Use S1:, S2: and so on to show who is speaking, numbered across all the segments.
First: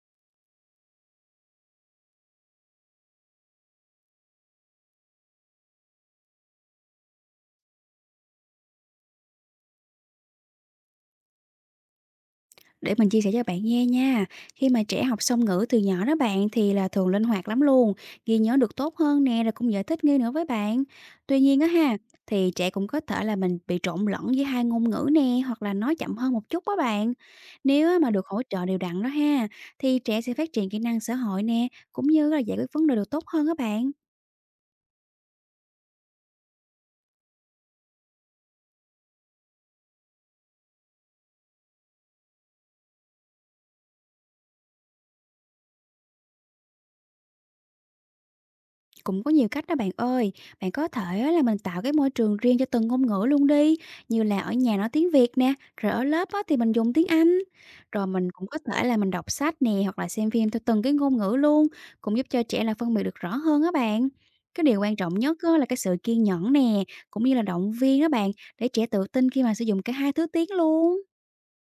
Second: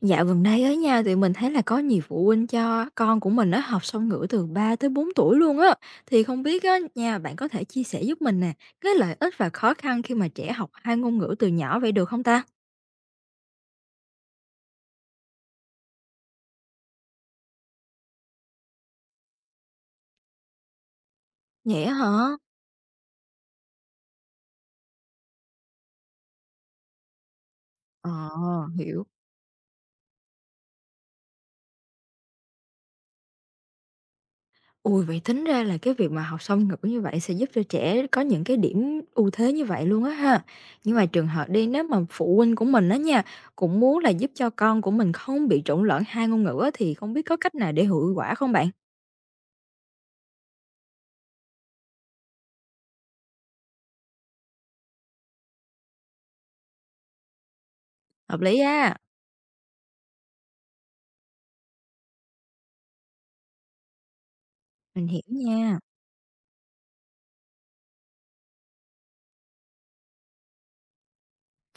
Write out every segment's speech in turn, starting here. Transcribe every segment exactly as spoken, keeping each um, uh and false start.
S1: Dạo gần đây ấy nha, thì mình thấy là có nhiều phụ huynh cho con của mình nó học song ngữ từ ba tới bốn tuổi luôn á. Thì không biết á nha, bạn có thể chia sẻ giúp mình nè, cái lợi ích và khó khăn khi mà trẻ học hai ngôn ngữ từ nhỏ vậy được không ta?
S2: Để mình chia sẻ cho bạn nghe nha. Khi mà trẻ học song ngữ từ nhỏ đó bạn thì là thường linh hoạt lắm luôn, ghi nhớ được tốt hơn nè rồi cũng dễ thích nghi nữa với bạn. Tuy nhiên á
S1: Vậy á
S2: ha,
S1: hả?
S2: thì trẻ cũng có thể là mình bị trộn lẫn với hai ngôn ngữ nè hoặc là nói chậm hơn một chút đó bạn. Nếu á
S1: Ờ,
S2: mà được hỗ trợ đều đặn
S1: hiểu.
S2: đó ha, thì trẻ sẽ phát triển kỹ năng xã hội nè cũng như là giải quyết vấn đề được tốt hơn các bạn.
S1: Ui, vậy tính ra là cái việc mà học song ngữ như vậy sẽ giúp cho trẻ có những cái điểm ưu thế như vậy luôn á ha. Nhưng mà trường hợp đi nếu mà phụ huynh của mình đó nha, cũng muốn là giúp cho con của mình không bị trộn lẫn hai ngôn ngữ á, thì không biết có cách nào để hiệu quả không bạn?
S2: Cũng có nhiều cách đó bạn ơi. Bạn có thể á là mình tạo cái môi trường riêng cho từng ngôn ngữ luôn đi, như là ở nhà nói tiếng Việt nè, rồi ở lớp á thì mình dùng tiếng Anh. Rồi mình
S1: Hợp
S2: cũng có
S1: lý
S2: thể
S1: á.
S2: là mình đọc sách nè hoặc là xem phim theo từng cái ngôn ngữ luôn, cũng giúp cho trẻ là phân biệt được rõ hơn á bạn. Cái điều quan
S1: Mình
S2: trọng
S1: hiểu
S2: nhất á là cái
S1: nha,
S2: sự kiên nhẫn nè, cũng như là động viên đó bạn, để trẻ tự tin khi mà sử dụng cả hai thứ tiếng luôn.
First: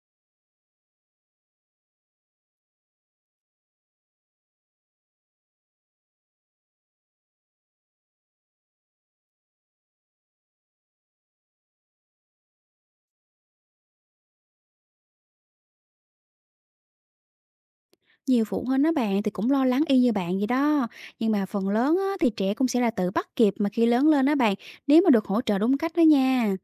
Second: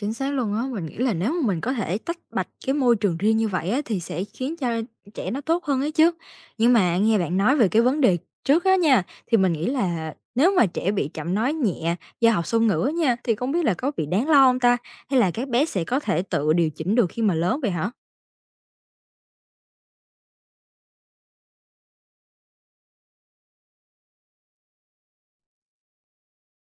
S1: chính xác luôn á. Mình nghĩ là nếu mà mình có thể tách bạch cái môi trường riêng như vậy á, thì sẽ khiến cho trẻ nó tốt hơn ấy chứ. Nhưng mà nghe bạn nói về cái vấn đề trước á nha, thì mình nghĩ là nếu mà trẻ bị chậm nói nhẹ do học song ngữ á nha, thì không biết là có bị đáng lo không ta? Hay là các bé sẽ có thể tự điều chỉnh được khi mà lớn vậy hả?
S2: Nhiều phụ huynh á bạn thì cũng lo lắng y như bạn vậy đó. Nhưng mà phần lớn á, thì trẻ cũng sẽ là tự bắt kịp mà khi lớn lên đó bạn, nếu mà được hỗ trợ đúng cách đó nha.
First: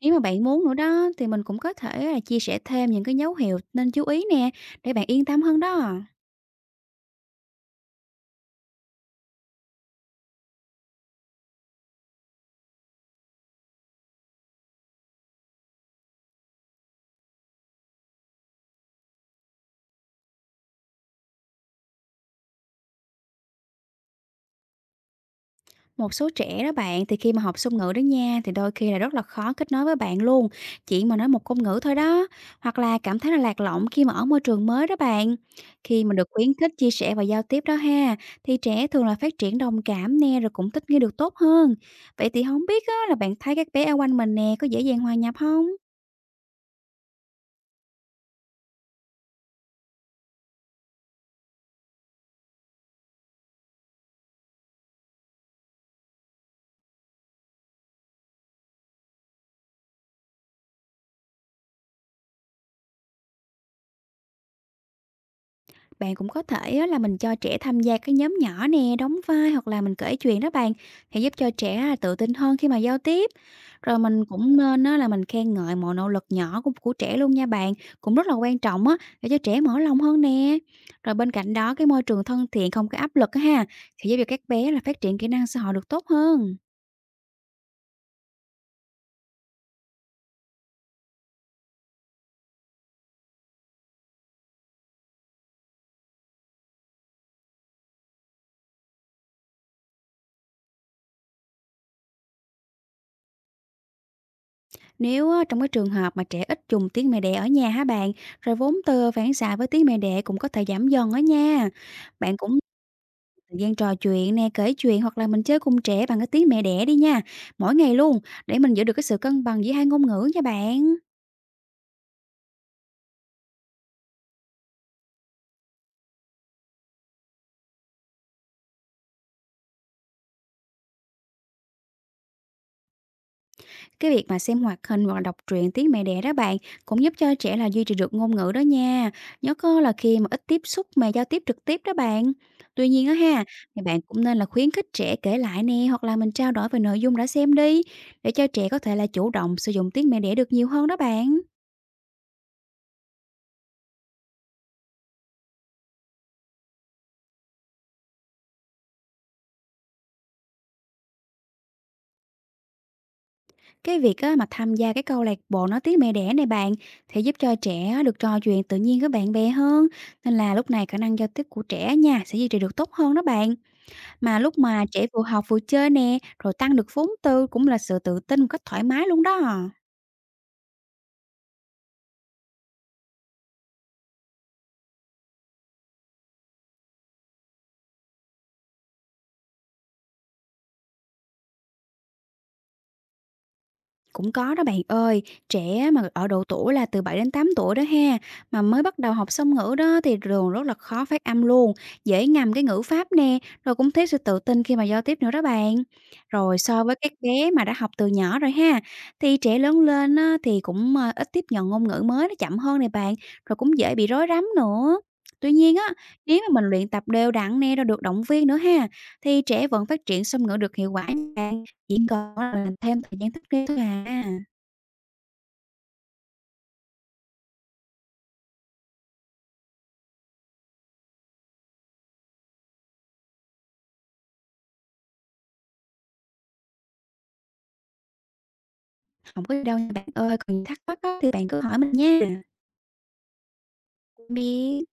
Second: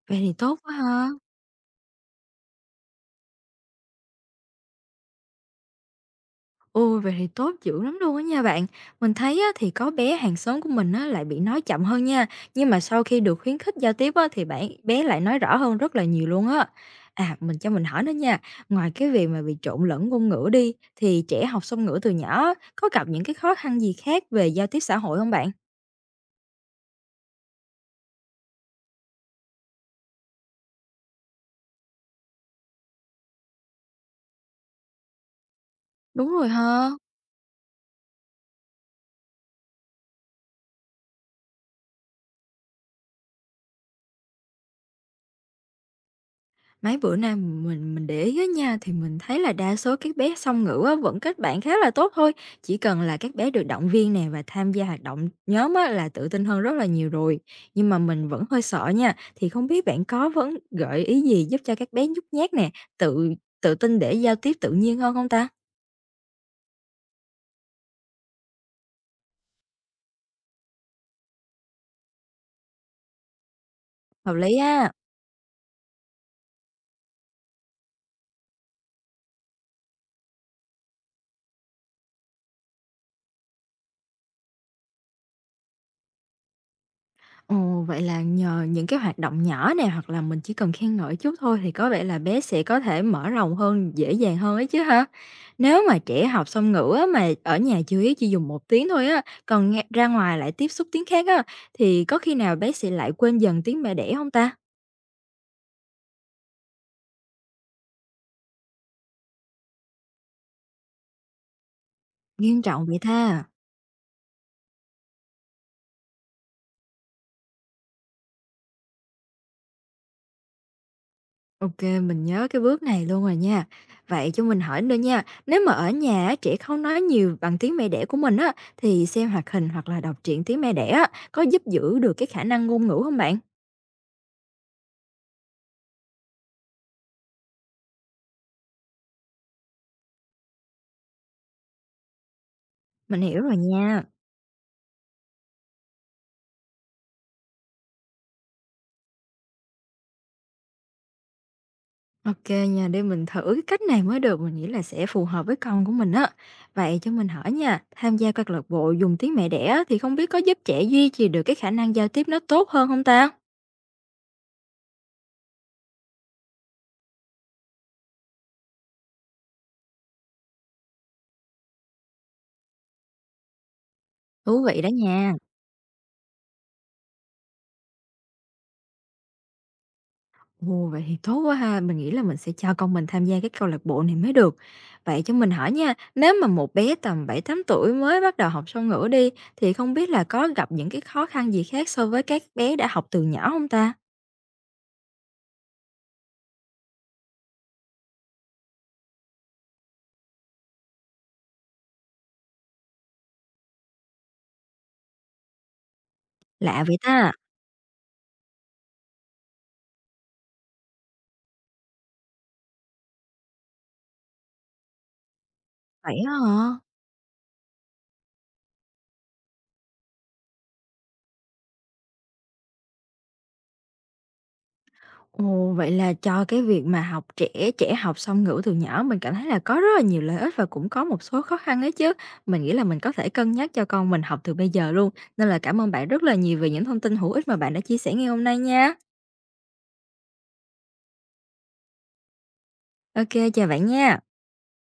S2: Nếu
S1: Vậy
S2: mà
S1: thì
S2: bạn
S1: tốt
S2: muốn
S1: quá
S2: nữa
S1: ha.
S2: đó thì mình cũng có thể là chia sẻ thêm những cái dấu hiệu nên chú ý nè, để bạn yên tâm hơn đó.
S1: Ôi, vậy thì tốt dữ lắm luôn á nha bạn. Mình thấy á, thì có bé hàng xóm của mình á, lại bị nói chậm hơn nha. Nhưng mà sau khi được khuyến khích giao tiếp á, thì bạn bé lại nói rõ hơn rất là nhiều luôn á. À, mình cho mình hỏi nữa nha. Ngoài cái việc mà bị trộn lẫn ngôn ngữ đi, thì trẻ học song ngữ từ nhỏ á, có gặp những cái khó khăn gì khác về giao tiếp xã hội không bạn?
S2: Một số trẻ đó bạn thì khi mà học song ngữ đó nha, thì đôi khi là rất là khó kết nối với bạn luôn, chỉ mà nói một ngôn ngữ thôi đó, hoặc là cảm thấy là lạc lõng khi mà ở môi trường mới đó bạn. Khi mà
S1: Đúng
S2: được
S1: rồi
S2: khuyến khích
S1: ha.
S2: chia sẻ và giao tiếp đó ha, thì trẻ thường là phát triển đồng cảm nè rồi cũng thích nghi được tốt hơn. Vậy thì không biết á, là bạn thấy các bé ở quanh mình nè có dễ dàng hòa nhập không?
S1: Mấy bữa nay mình mình để ý á nha, thì mình thấy là đa số các bé song ngữ á vẫn kết bạn khá là tốt thôi, chỉ cần là các bé được động viên nè và tham gia hoạt động nhóm á là tự tin hơn rất là nhiều rồi. Nhưng mà mình vẫn hơi sợ nha, thì không biết bạn có vẫn gợi ý gì giúp cho các bé nhút nhát nè, tự tự tin để giao tiếp tự nhiên hơn không ta?
S2: Bạn cũng có thể á, là mình cho trẻ tham gia cái nhóm nhỏ nè, đóng vai hoặc là mình kể chuyện đó bạn, thì giúp cho trẻ á, tự tin hơn khi mà giao tiếp. Rồi mình
S1: Hợp
S2: cũng
S1: lý
S2: nên
S1: á.
S2: á, là mình khen ngợi mọi nỗ lực nhỏ của, của trẻ luôn nha bạn, cũng rất là quan trọng á, để cho trẻ mở lòng hơn nè. Rồi bên cạnh đó, cái môi trường thân thiện không có áp lực á ha, thì giúp cho các bé là phát triển kỹ năng xã hội được tốt hơn.
S1: Ồ, vậy là nhờ những cái hoạt động nhỏ nè, hoặc là mình chỉ cần khen ngợi chút thôi thì có vẻ là bé sẽ có thể mở rộng hơn, dễ dàng hơn ấy chứ ha? Nếu mà trẻ học song ngữ á, mà ở nhà chủ chỉ dùng một tiếng thôi á, còn nghe ra ngoài lại tiếp xúc tiếng khác á, thì có khi nào bé sẽ lại quên dần tiếng mẹ đẻ không ta?
S2: Nếu á, trong cái trường hợp mà trẻ ít dùng tiếng mẹ đẻ ở nhà hả bạn, rồi vốn từ phản xạ với tiếng mẹ đẻ cũng có thể giảm dần đó nha. Bạn cũng
S1: Nghiêm trọng vậy ta?
S2: Thời gian trò chuyện nè, kể chuyện hoặc là mình chơi cùng trẻ bằng cái tiếng mẹ đẻ đi nha. Mỗi ngày luôn, để mình giữ được cái sự cân bằng giữa hai ngôn ngữ nha bạn.
S1: OK, mình nhớ cái bước này luôn rồi nha. Vậy cho mình hỏi nữa nha, nếu mà ở nhà á, trẻ không nói nhiều bằng tiếng mẹ đẻ của mình á, thì xem hoạt hình hoặc là đọc truyện tiếng mẹ đẻ á, có giúp giữ được cái khả năng ngôn ngữ không bạn?
S2: Cái việc mà xem hoạt hình hoặc là đọc truyện tiếng mẹ đẻ đó bạn, cũng giúp cho trẻ là duy trì được ngôn ngữ đó nha. Nhất á là khi mà ít tiếp xúc mà giao tiếp trực tiếp đó bạn. Tuy nhiên á
S1: Mình hiểu
S2: ha,
S1: rồi
S2: thì bạn
S1: nha.
S2: cũng nên là khuyến khích trẻ kể lại nè, hoặc là mình trao đổi về nội dung đã xem đi, để cho trẻ có thể là chủ động sử dụng tiếng mẹ đẻ được nhiều hơn đó bạn.
S1: OK, kê nha, để mình thử cái cách này mới được, mình nghĩ là sẽ phù hợp với con của mình á. Vậy cho mình hỏi nha, tham gia các câu lạc bộ dùng tiếng mẹ đẻ á, thì không biết có giúp trẻ duy trì được cái khả năng giao tiếp nó tốt hơn không ta?
S2: Cái việc á, mà tham gia cái câu lạc bộ nói tiếng mẹ đẻ này bạn, thì giúp cho trẻ á, được trò chuyện tự nhiên với bạn bè hơn, nên là lúc này khả năng giao tiếp của trẻ nha sẽ duy trì được tốt hơn đó bạn, mà lúc
S1: Thú vị
S2: mà
S1: đó
S2: trẻ vừa
S1: nha.
S2: học vừa chơi nè, rồi tăng được vốn từ cũng là sự tự tin một cách thoải mái luôn đó.
S1: Ồ, vậy thì tốt quá ha, mình nghĩ là mình sẽ cho con mình tham gia cái câu lạc bộ này mới được. Vậy cho mình hỏi nha, nếu mà một bé tầm bảy tám tuổi mới bắt đầu học song ngữ đi, thì không biết là có gặp những cái khó khăn gì khác so với các bé đã học từ nhỏ không ta?
S2: Cũng có đó bạn ơi, trẻ mà ở độ tuổi là từ bảy đến tám tuổi đó ha, mà mới bắt đầu học song ngữ đó thì thường rất là khó phát âm luôn, dễ ngầm cái ngữ pháp nè, rồi cũng thiếu sự tự tin khi mà giao tiếp nữa đó bạn. Rồi
S1: Lạ
S2: so với
S1: vậy
S2: các
S1: ta,
S2: bé mà đã học từ nhỏ rồi ha, thì trẻ lớn lên á, thì cũng ờ, ít tiếp nhận ngôn ngữ mới nó chậm hơn này bạn, rồi cũng dễ bị rối rắm nữa. Tuy nhiên á,
S1: vậy á
S2: nếu mà mình
S1: hả?
S2: luyện tập đều đặn nè rồi được động viên nữa ha, thì trẻ vẫn phát triển song ngữ được hiệu quả nha. Chỉ còn là thêm thời gian thích nghi thôi à.
S1: Ồ, vậy là cho cái việc mà học trẻ, trẻ học song ngữ từ nhỏ mình cảm thấy là có rất là nhiều lợi ích và cũng có một số khó khăn ấy chứ. Mình nghĩ là mình có thể cân nhắc cho con mình học từ bây giờ luôn. Nên là cảm ơn bạn rất là nhiều về những thông tin hữu ích mà bạn đã chia sẻ ngày hôm nay nha.
S2: Hổng có gì đâu nha bạn ơi, còn thắc mắc á thì bạn cứ hỏi mình nha.
S1: OK chào bạn nha.
S2: Tạm biệt.